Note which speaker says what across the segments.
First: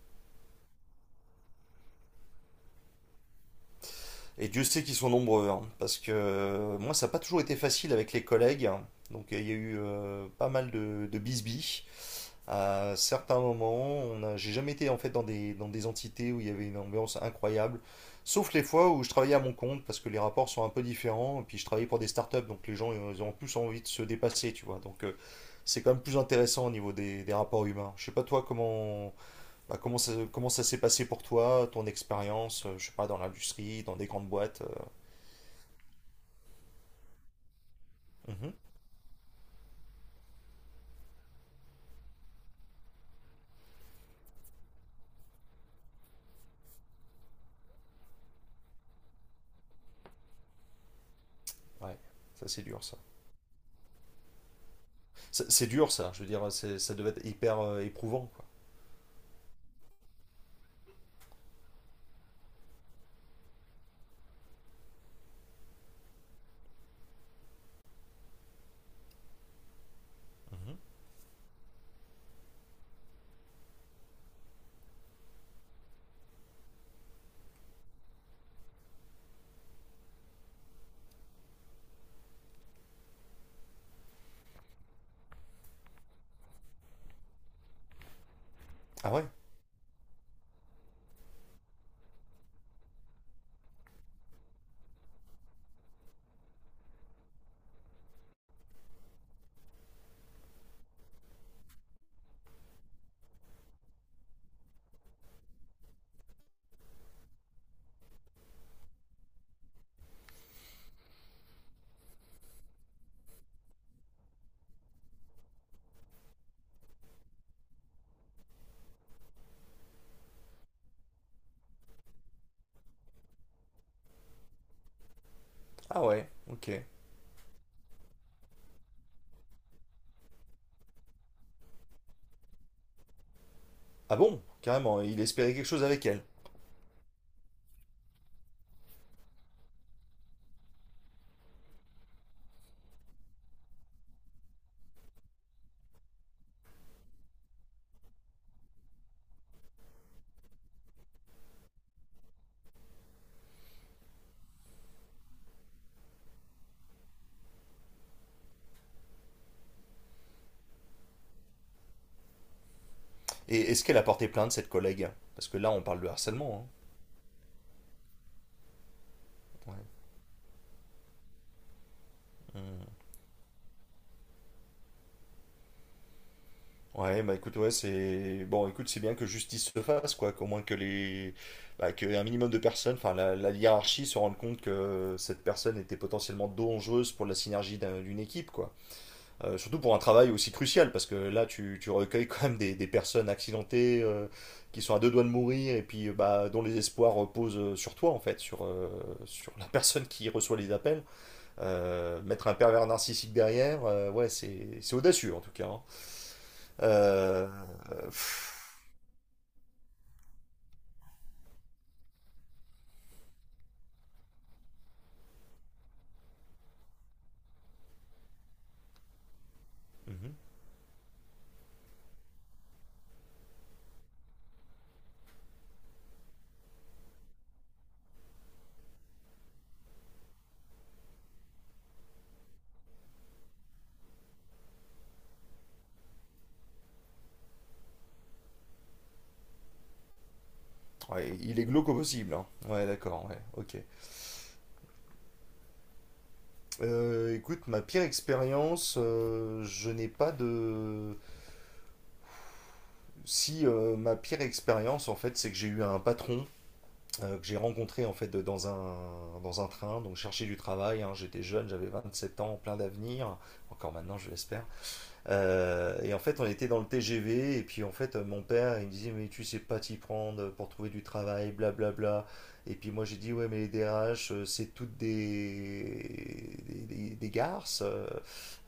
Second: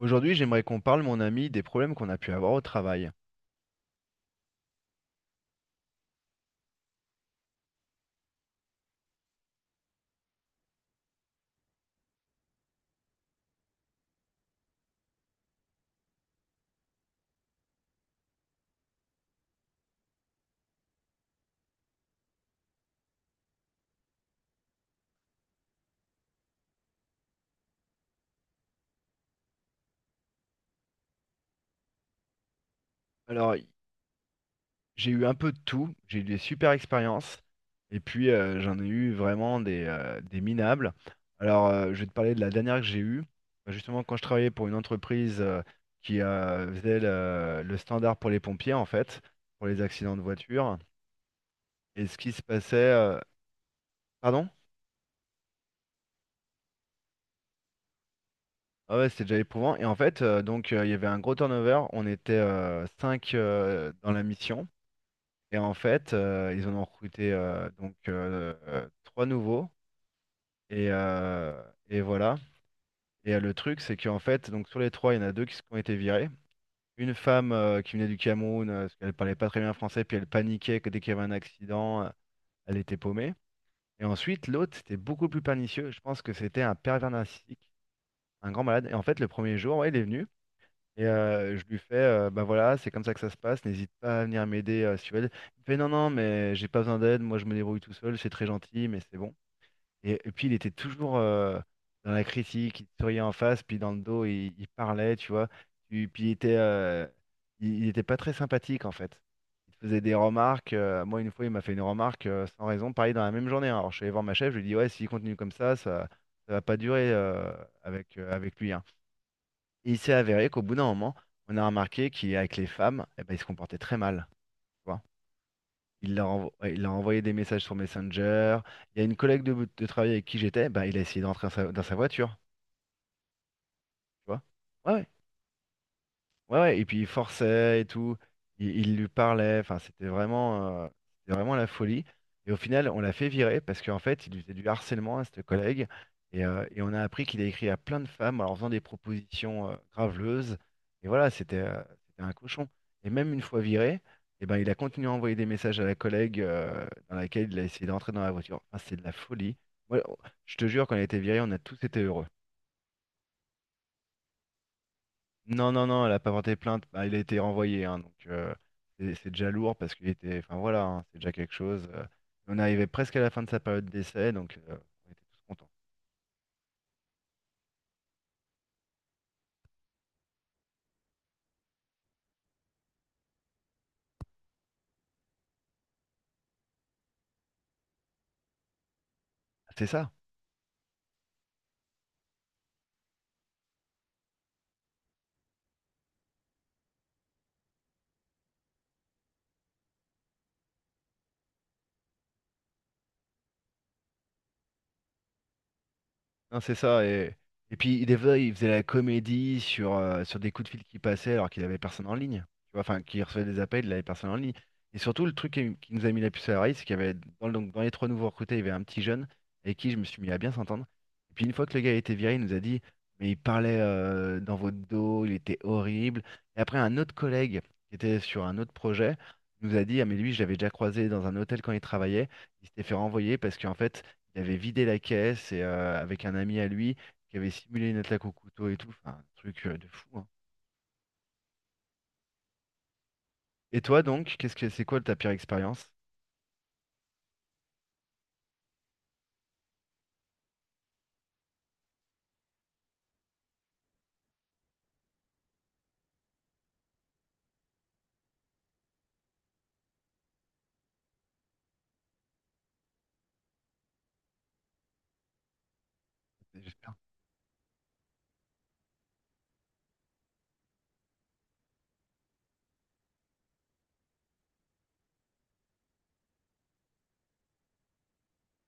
Speaker 1: Aujourd'hui, j'aimerais qu'on parle, mon ami, des problèmes qu'on a pu avoir au travail.
Speaker 2: Et Dieu sait qu'ils sont nombreux, hein, parce que moi, ça n'a pas toujours été facile avec les collègues. Hein. Donc, il y a eu pas mal de, bisbis. À certains moments, j'ai jamais été en fait dans des entités où il y avait une ambiance incroyable, sauf les fois où je travaillais à mon compte, parce que les rapports sont un peu différents, et puis je travaillais pour des startups, donc les gens, ils ont plus envie de se dépasser, tu vois. Donc, c'est quand même plus intéressant au niveau des rapports humains. Je sais pas toi comment comment ça s'est passé pour toi, ton expérience, je sais pas dans
Speaker 1: Alors,
Speaker 2: l'industrie, dans des grandes boîtes.
Speaker 1: j'ai eu un peu de tout, j'ai eu des super expériences, et puis
Speaker 2: Mhm.
Speaker 1: j'en ai eu vraiment des minables. Alors, je vais te parler de la dernière que j'ai eue. Bah, justement, quand je travaillais pour une entreprise qui faisait le standard pour les pompiers, en fait, pour les accidents de voiture,
Speaker 2: Ouais,
Speaker 1: et ce qui se
Speaker 2: ça c'est
Speaker 1: passait...
Speaker 2: dur ça.
Speaker 1: euh, Pardon?
Speaker 2: C'est dur ça, je veux dire, ça devait être hyper éprouvant quoi.
Speaker 1: Ah ouais, c'était déjà éprouvant. Et en fait, il y avait un gros turnover, on était 5 dans la mission. Et en fait, ils en ont recruté trois nouveaux.
Speaker 2: Mhm.
Speaker 1: Et, euh, et voilà. Et le truc, c'est qu'en fait, donc sur les trois, il y en a deux qui ont été virés. Une femme qui venait du Cameroun, parce qu'elle parlait pas très bien français, puis elle paniquait que dès qu'il y avait un accident, elle était paumée. Et ensuite, l'autre, c'était beaucoup plus pernicieux. Je pense que c'était un pervers narcissique, un grand malade. Et en
Speaker 2: Ah
Speaker 1: fait,
Speaker 2: ouais?
Speaker 1: le premier jour, ouais, il est venu. Et je lui fais, ben voilà, c'est comme ça que ça se passe, n'hésite pas à venir m'aider si tu veux. Il me fait, non, non, mais j'ai pas besoin d'aide, moi je me débrouille tout seul, c'est très gentil, mais c'est bon. Et puis il était toujours dans la critique, il te souriait en face, puis dans le dos, il parlait, tu vois. Puis il était, euh, il était pas très sympathique en fait. Il te faisait des remarques. Euh, moi, une fois, il m'a fait une remarque sans raison, pareil dans la même journée, hein. Alors je suis allé voir ma chef, je lui ai dit, ouais, s'il continue comme ça, ça va pas durer avec lui, hein. Et il s'est avéré qu'au bout d'un moment, on a remarqué qu'avec les femmes, eh ben, il se comportait très mal, tu vois.
Speaker 2: Ah ouais, ok.
Speaker 1: Ouais, il leur envoyait des messages sur Messenger. Il y a une collègue de travail avec qui j'étais, bah, il a essayé d'entrer dans dans sa voiture.
Speaker 2: Ah
Speaker 1: Tu
Speaker 2: bon,
Speaker 1: vois. Ouais,
Speaker 2: carrément,
Speaker 1: ouais.
Speaker 2: il espérait quelque chose avec elle.
Speaker 1: Ouais, ouais, et puis il forçait et tout, il lui parlait, enfin c'était vraiment la folie. Et au final, on l'a fait virer parce qu'en fait, il lui faisait du harcèlement à cette collègue. Et on a appris qu'il a écrit à plein de femmes en leur faisant des propositions graveleuses. Et voilà, c'était c'était un cochon. Et même une fois viré, eh ben, il a continué à envoyer des messages à la collègue dans laquelle il a essayé d'entrer dans la voiture. Enfin, c'est de la folie. Moi, je te jure, quand il a été viré, on a tous été heureux.
Speaker 2: Et est-ce qu'elle a porté plainte, cette collègue? Parce que
Speaker 1: Non,
Speaker 2: là, on
Speaker 1: non,
Speaker 2: parle
Speaker 1: non,
Speaker 2: de
Speaker 1: elle a pas porté
Speaker 2: harcèlement,
Speaker 1: plainte. Bah, il a été renvoyé, hein, donc c'est déjà lourd
Speaker 2: hein.
Speaker 1: parce qu'il était. Enfin voilà, hein, c'est déjà quelque chose, euh, on
Speaker 2: Ouais.
Speaker 1: arrivait
Speaker 2: Mm.
Speaker 1: presque à la fin de sa période d'essai, donc on était tous contents.
Speaker 2: Ouais, bah écoute, ouais, Bon, écoute, c'est bien que justice se fasse, quoi. Qu'au moins que les... Bah, qu'un minimum de personnes, enfin, la, hiérarchie se rende compte que cette personne était potentiellement dangereuse pour la synergie d'une équipe, quoi. Surtout
Speaker 1: C'est
Speaker 2: pour un
Speaker 1: ça?
Speaker 2: travail aussi crucial, parce que là, tu recueilles quand même des personnes accidentées qui sont à deux doigts de mourir et puis bah, dont les espoirs reposent sur toi, en fait, sur la personne qui reçoit les appels. Mettre un pervers narcissique derrière, ouais, c'est audacieux en tout cas. Hein.
Speaker 1: Non, c'est ça.
Speaker 2: Euh,
Speaker 1: Et puis,
Speaker 2: euh,
Speaker 1: des fois, il faisait la comédie sur, sur des coups de fil qui passaient alors qu'il avait personne en ligne. Tu vois, enfin, qui recevait des appels, il avait personne en ligne. Et surtout, le truc qui nous a mis la puce à l'oreille, c'est qu'il y avait, dans les trois nouveaux recrutés, il y avait un petit jeune avec qui je me suis mis
Speaker 2: mhm.
Speaker 1: à bien s'entendre. Et puis, une fois que le gars a été viré, il nous a dit, mais il parlait dans votre dos, il était horrible. Et après, un autre collègue qui était sur un autre projet nous a dit, ah, mais lui, je l'avais déjà croisé dans un hôtel quand il travaillait. Il s'était fait renvoyer parce qu'en fait, il avait vidé la caisse et avec un ami à lui qui avait simulé une attaque au couteau et tout. Enfin, un truc de fou, hein.
Speaker 2: Ouais, il est glauque au possible. Hein. Ouais, d'accord, ouais, ok.
Speaker 1: Et toi donc, qu'est-ce que c'est, quoi ta pire expérience?
Speaker 2: Écoute, ma pire expérience, je n'ai pas de. Si ma pire expérience, en fait, c'est que j'ai eu un patron que j'ai rencontré en fait dans un, train, donc chercher du travail, hein. J'étais jeune, j'avais 27 ans, plein d'avenir, encore maintenant je l'espère, et en fait, on était dans le
Speaker 1: J'espère.
Speaker 2: TGV, et puis en fait, mon père, il me disait, mais tu sais pas t'y prendre pour trouver du travail, blablabla. Et puis moi, j'ai dit, ouais, mais les DRH, c'est toutes des garces, euh,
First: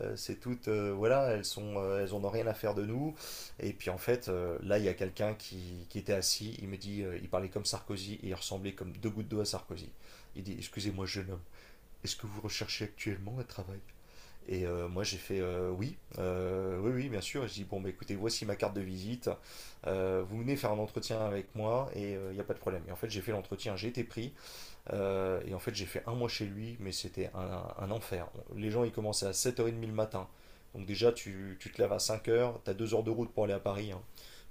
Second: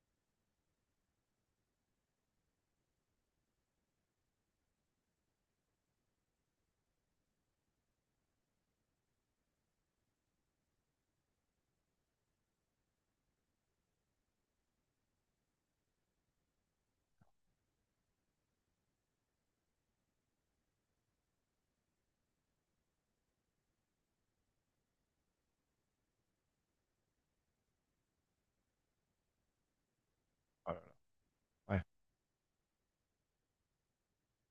Speaker 2: euh, c'est toutes, voilà, elles sont, elles en ont rien à faire de nous. Et puis en fait, là, il y a quelqu'un qui était assis, il me dit, il parlait comme Sarkozy, et il ressemblait comme deux gouttes d'eau à Sarkozy. Il dit, excusez-moi, jeune homme, est-ce que vous recherchez actuellement un travail? Et moi j'ai fait oui, oui, oui, bien sûr. Et je dis bon, bah, écoutez, voici ma carte de visite. Vous venez faire un entretien avec moi et il n'y a pas de problème. Et en fait, j'ai fait l'entretien, j'ai été pris. Et en fait, j'ai fait un mois chez lui, mais c'était un enfer. Les gens ils commençaient à 7h30 le matin.
Speaker 1: Oh là
Speaker 2: Donc déjà, tu
Speaker 1: là.
Speaker 2: te
Speaker 1: Ouais,
Speaker 2: lèves à 5 heures, tu as 2 heures de route pour aller à Paris. Hein.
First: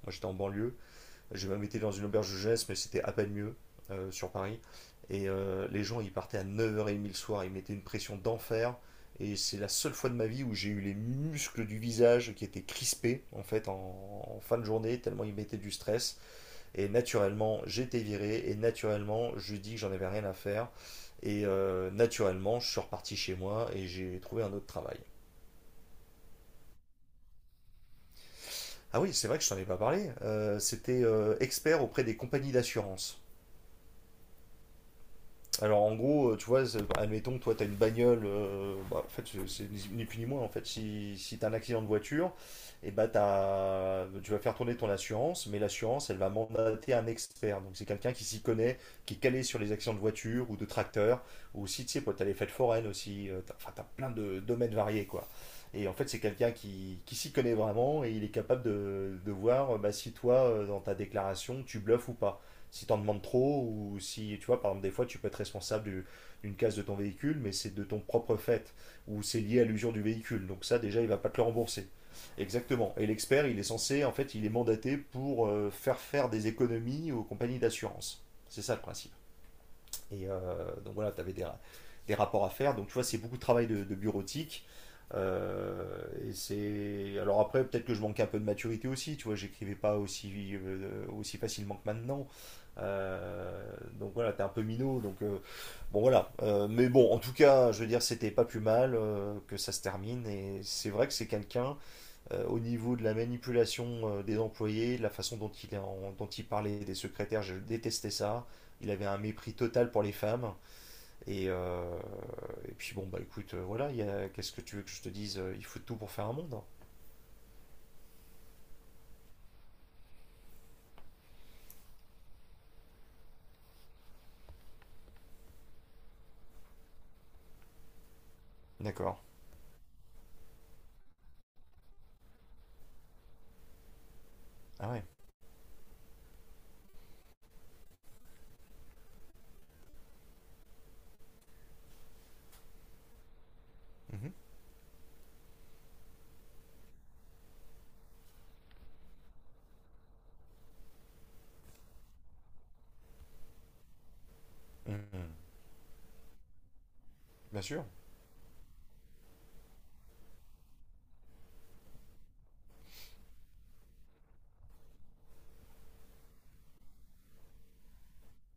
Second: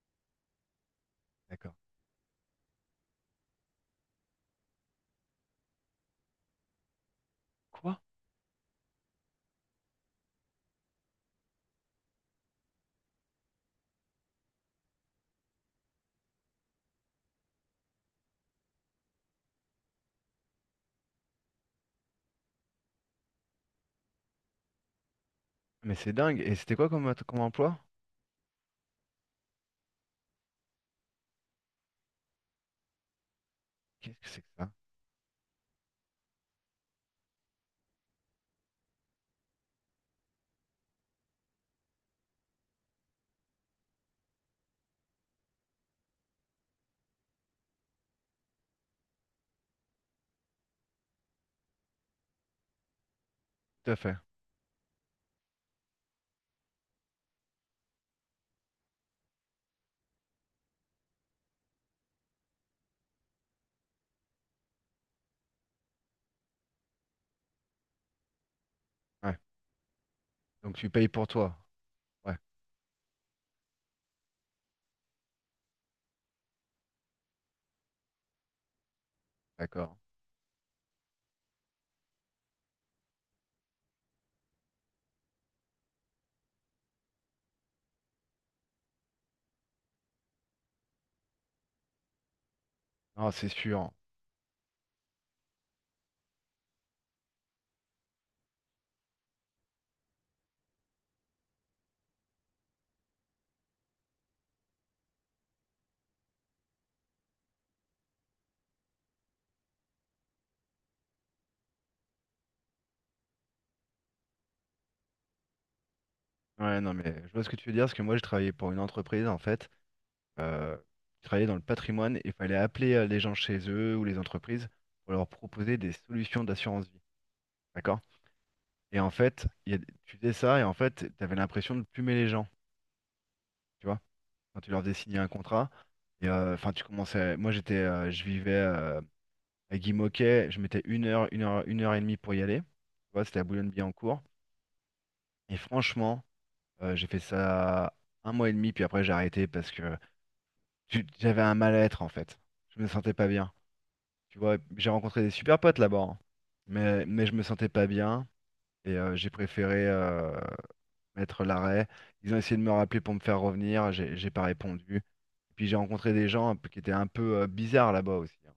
Speaker 2: Moi j'étais en banlieue. Je même
Speaker 1: d'accord.
Speaker 2: été dans une auberge de jeunesse, mais c'était à peine mieux sur Paris. Et les gens, ils partaient à 9h30 le soir, ils mettaient une
Speaker 1: Quoi?
Speaker 2: pression d'enfer. Et c'est la seule fois de ma vie où j'ai eu les muscles du visage qui étaient crispés en fait en fin de journée, tellement ils mettaient du stress. Et naturellement, j'étais viré, et naturellement, je dis que j'en avais rien à faire. Et naturellement, je suis reparti chez moi et j'ai trouvé un autre travail.
Speaker 1: Mais c'est dingue. Et c'était quoi comme, comme emploi?
Speaker 2: Ah oui, c'est vrai que je t'en ai pas parlé. C'était expert auprès des compagnies d'assurance.
Speaker 1: Qu'est-ce que c'est que ça?
Speaker 2: Alors en gros, tu vois, admettons que toi t'as une bagnole, bah, en fait c'est ni plus ni moins en fait. Si t'as un accident de voiture, et bah tu vas faire tourner ton assurance, mais l'assurance elle va mandater un expert. Donc c'est quelqu'un qui s'y connaît, qui est calé sur les accidents de voiture ou de tracteur, ou aussi tu sais, quoi, t'as les fêtes foraines aussi, enfin t'as
Speaker 1: Tout à
Speaker 2: plein
Speaker 1: fait.
Speaker 2: de domaines variés quoi. Et en fait c'est quelqu'un qui, s'y connaît vraiment et il est capable de voir bah, si toi, dans ta déclaration, tu bluffes ou pas, si t'en demandes trop, ou si tu vois, par exemple des fois tu peux être responsable d'une casse de ton véhicule mais c'est de ton propre fait, ou
Speaker 1: Ouais.
Speaker 2: c'est lié à l'usure du véhicule, donc
Speaker 1: Donc
Speaker 2: ça
Speaker 1: tu
Speaker 2: déjà
Speaker 1: payes
Speaker 2: il va
Speaker 1: pour
Speaker 2: pas te le
Speaker 1: toi.
Speaker 2: rembourser.
Speaker 1: Ouais,
Speaker 2: Exactement. Et l'expert il est censé, en fait il est mandaté pour faire faire des économies aux compagnies d'assurance, c'est ça le principe.
Speaker 1: d'accord.
Speaker 2: Et donc voilà, tu avais des, rapports à faire. Donc tu vois, c'est beaucoup de travail de bureautique. Euh, et c'est, alors après peut-être que je manquais un peu de maturité aussi, tu vois, j'écrivais pas aussi aussi facilement que maintenant.
Speaker 1: Non, c'est
Speaker 2: Euh,
Speaker 1: sûr.
Speaker 2: donc voilà, t'es un peu minot, donc bon voilà. Mais bon, en tout cas je veux dire, c'était pas plus mal que ça se termine, et c'est vrai que c'est quelqu'un, au niveau de la manipulation, des employés, de la façon dont il parlait des secrétaires, je détestais ça. Il avait un mépris total pour les femmes. Et, euh, et puis bon, bah écoute, voilà, qu'est-ce que tu veux que je te dise? Il faut tout pour faire un monde.
Speaker 1: Ouais, non, mais je vois ce que tu veux dire, parce que moi, je travaillais pour une entreprise, en fait. Euh, je travaillais dans le patrimoine et il fallait appeler les gens chez eux ou les entreprises pour leur proposer des solutions d'assurance vie. D'accord? Et en
Speaker 2: D'accord.
Speaker 1: fait, tu faisais ça et en fait, tu avais l'impression de plumer les gens, tu vois, quand tu leur
Speaker 2: Ah
Speaker 1: faisais
Speaker 2: ouais.
Speaker 1: signer un contrat. Et enfin, tu commençais. Moi, j'étais, je vivais à Guimauquet, je mettais une heure, une heure et demie pour y aller. Tu vois, c'était à Boulogne-Billancourt.
Speaker 2: Mhm.
Speaker 1: Et franchement, j'ai fait ça un mois et demi, puis après, j'ai arrêté parce que j'avais un mal-être en fait. Je me sentais pas bien. Tu vois, j'ai rencontré des
Speaker 2: Mhm.
Speaker 1: super potes là-bas, hein. Mais je me
Speaker 2: Bien
Speaker 1: sentais
Speaker 2: sûr.
Speaker 1: pas bien et j'ai préféré, mettre l'arrêt. Ils ont essayé de me rappeler pour me faire revenir, j'ai pas répondu. Puis j'ai rencontré des gens qui étaient un peu bizarres là-bas aussi, hein.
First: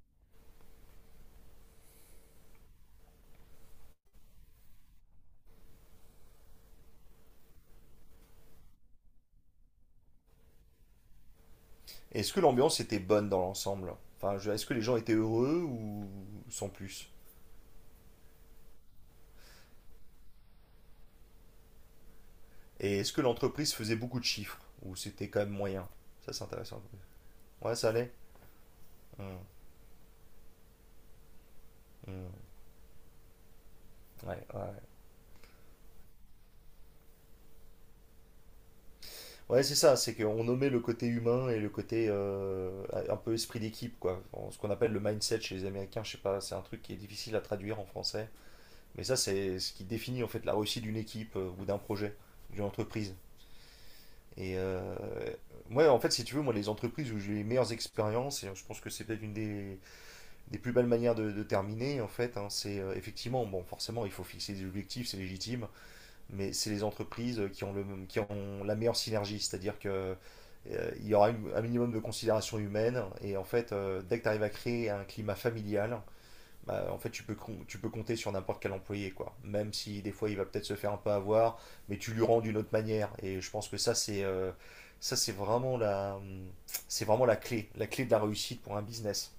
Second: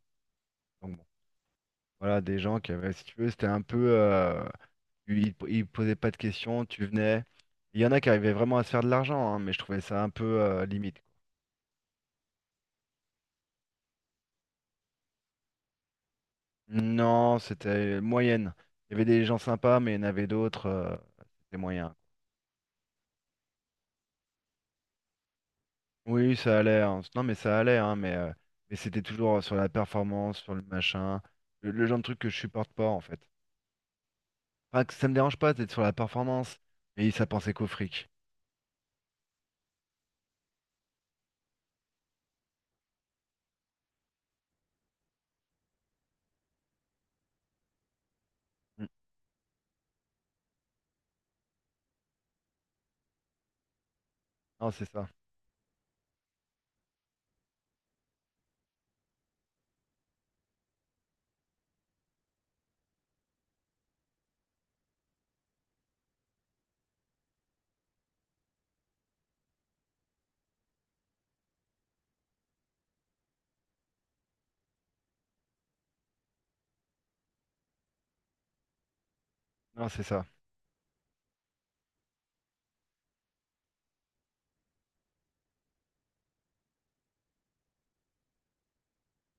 Speaker 1: Donc bon, voilà, des gens qui avaient, si tu veux, c'était un peu, euh, ils posaient pas de questions, tu venais. Il y en a qui arrivaient vraiment à se faire de l'argent, hein, mais je trouvais ça un peu limite,
Speaker 2: Et est-ce que l'ambiance était bonne dans l'ensemble? Enfin, est-ce que les gens étaient heureux ou sans
Speaker 1: quoi.
Speaker 2: plus?
Speaker 1: Non, c'était moyenne. Il y avait des gens sympas, mais il y en avait d'autres, c'était moyen.
Speaker 2: Et est-ce que l'entreprise faisait beaucoup de chiffres? Ou c'était quand même moyen? Ça,
Speaker 1: Oui,
Speaker 2: c'est
Speaker 1: ça
Speaker 2: intéressant.
Speaker 1: allait, hein. Non, mais ça
Speaker 2: Ouais,
Speaker 1: allait,
Speaker 2: ça
Speaker 1: hein,
Speaker 2: allait.
Speaker 1: mais c'était toujours
Speaker 2: Mhm.
Speaker 1: sur la performance, sur le machin, le genre de truc que
Speaker 2: Mhm.
Speaker 1: je supporte pas en fait.
Speaker 2: Ouais, ouais,
Speaker 1: Enfin,
Speaker 2: ouais.
Speaker 1: que ça me dérange pas d'être sur la performance, mais ça pensait qu'au fric.
Speaker 2: Ouais, c'est ça, c'est qu'on nommait le côté humain et le côté, un peu esprit d'équipe, quoi. Ce qu'on appelle le mindset chez les Américains, je sais pas, c'est un truc qui est difficile à traduire en français.
Speaker 1: Mm.
Speaker 2: Mais ça, c'est ce qui définit en fait la réussite d'une équipe, ou d'un projet, d'une entreprise. Et
Speaker 1: Non, c'est ça.
Speaker 2: ouais, en fait, si tu veux, moi, les entreprises où j'ai eu les meilleures expériences, et je pense que c'est peut-être une des, plus belles manières de terminer, en fait, hein, c'est effectivement, bon, forcément, il faut fixer des objectifs, c'est légitime, mais c'est les entreprises qui ont la meilleure synergie, c'est-à-dire que il y aura un minimum de considération humaine, et en fait, dès que tu arrives à créer un climat familial, bah, en fait, tu peux compter sur n'importe quel employé, quoi. Même
Speaker 1: Non, c'est
Speaker 2: si des
Speaker 1: ça.
Speaker 2: fois, il va peut-être se faire un peu avoir, mais tu lui rends d'une autre manière, et je pense que ça, ça, c'est vraiment la, c'est vraiment la clé de la réussite pour un business.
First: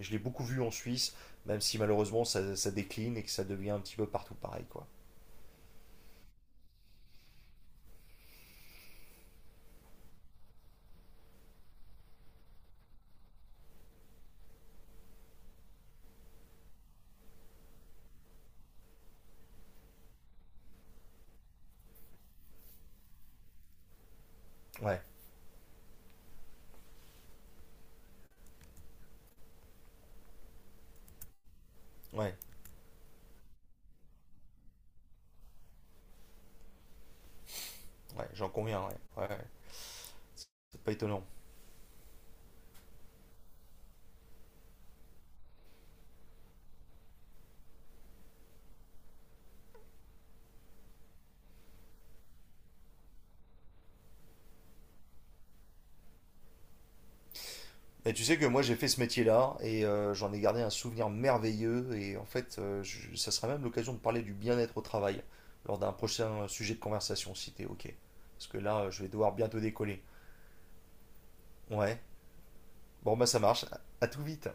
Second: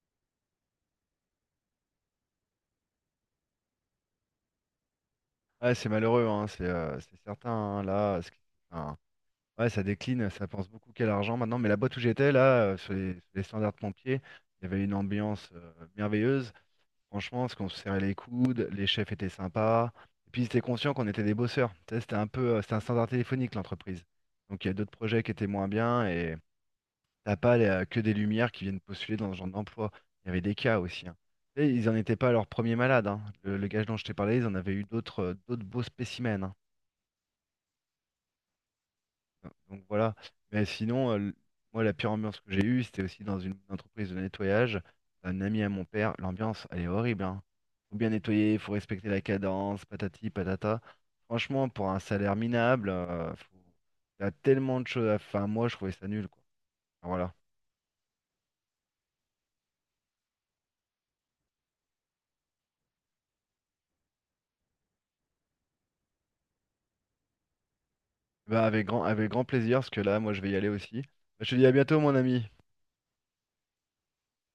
Speaker 2: Je l'ai beaucoup vu en Suisse, même si malheureusement ça décline et que ça devient un petit peu partout pareil, quoi.
Speaker 1: Ouais, c'est malheureux, hein. C'est certain, hein, là. Enfin, ouais, ça décline, ça pense beaucoup qu'à l'argent maintenant. Mais la boîte où j'étais, là, sur les standards pompiers, il y avait une ambiance merveilleuse. Franchement, parce qu'on se serrait les coudes, les chefs étaient sympas. Et puis, ils étaient conscients qu'on était des bosseurs. Tu sais, c'était un peu, c'était un standard téléphonique, l'entreprise. Donc, il y a d'autres
Speaker 2: Ouais,
Speaker 1: projets qui étaient moins bien. Et t'as pas que des lumières qui viennent postuler dans ce genre d'emploi. Il y avait des cas aussi, hein. Et ils n'en étaient pas à
Speaker 2: ouais.
Speaker 1: leur premier malade, hein. Le gage dont je t'ai parlé, ils en avaient eu d'autres d'autres beaux spécimens, hein.
Speaker 2: Ouais, j'en conviens, ouais. Ouais. Ouais.
Speaker 1: Donc voilà. Mais
Speaker 2: C'est pas
Speaker 1: sinon,
Speaker 2: étonnant.
Speaker 1: moi, la pire ambiance que j'ai eue, c'était aussi dans une entreprise de nettoyage. Un ami à mon père, l'ambiance, elle est horrible, hein. Faut bien nettoyer, faut respecter la cadence, patati, patata. Franchement, pour un salaire minable, il y a tellement de choses à faire. Moi, je trouvais ça nul, quoi. Enfin, voilà.
Speaker 2: Et tu sais que moi j'ai fait ce métier-là et j'en ai gardé un souvenir merveilleux, et en fait ça sera même l'occasion de parler du bien-être au travail lors d'un prochain sujet de conversation, si t'es ok. Parce que
Speaker 1: Bah
Speaker 2: là je vais
Speaker 1: avec
Speaker 2: devoir
Speaker 1: grand
Speaker 2: bientôt
Speaker 1: plaisir, parce que
Speaker 2: décoller.
Speaker 1: là, moi, je vais y aller aussi. Je te dis à
Speaker 2: Ouais,
Speaker 1: bientôt, mon ami.
Speaker 2: bon bah ça marche, à tout vite.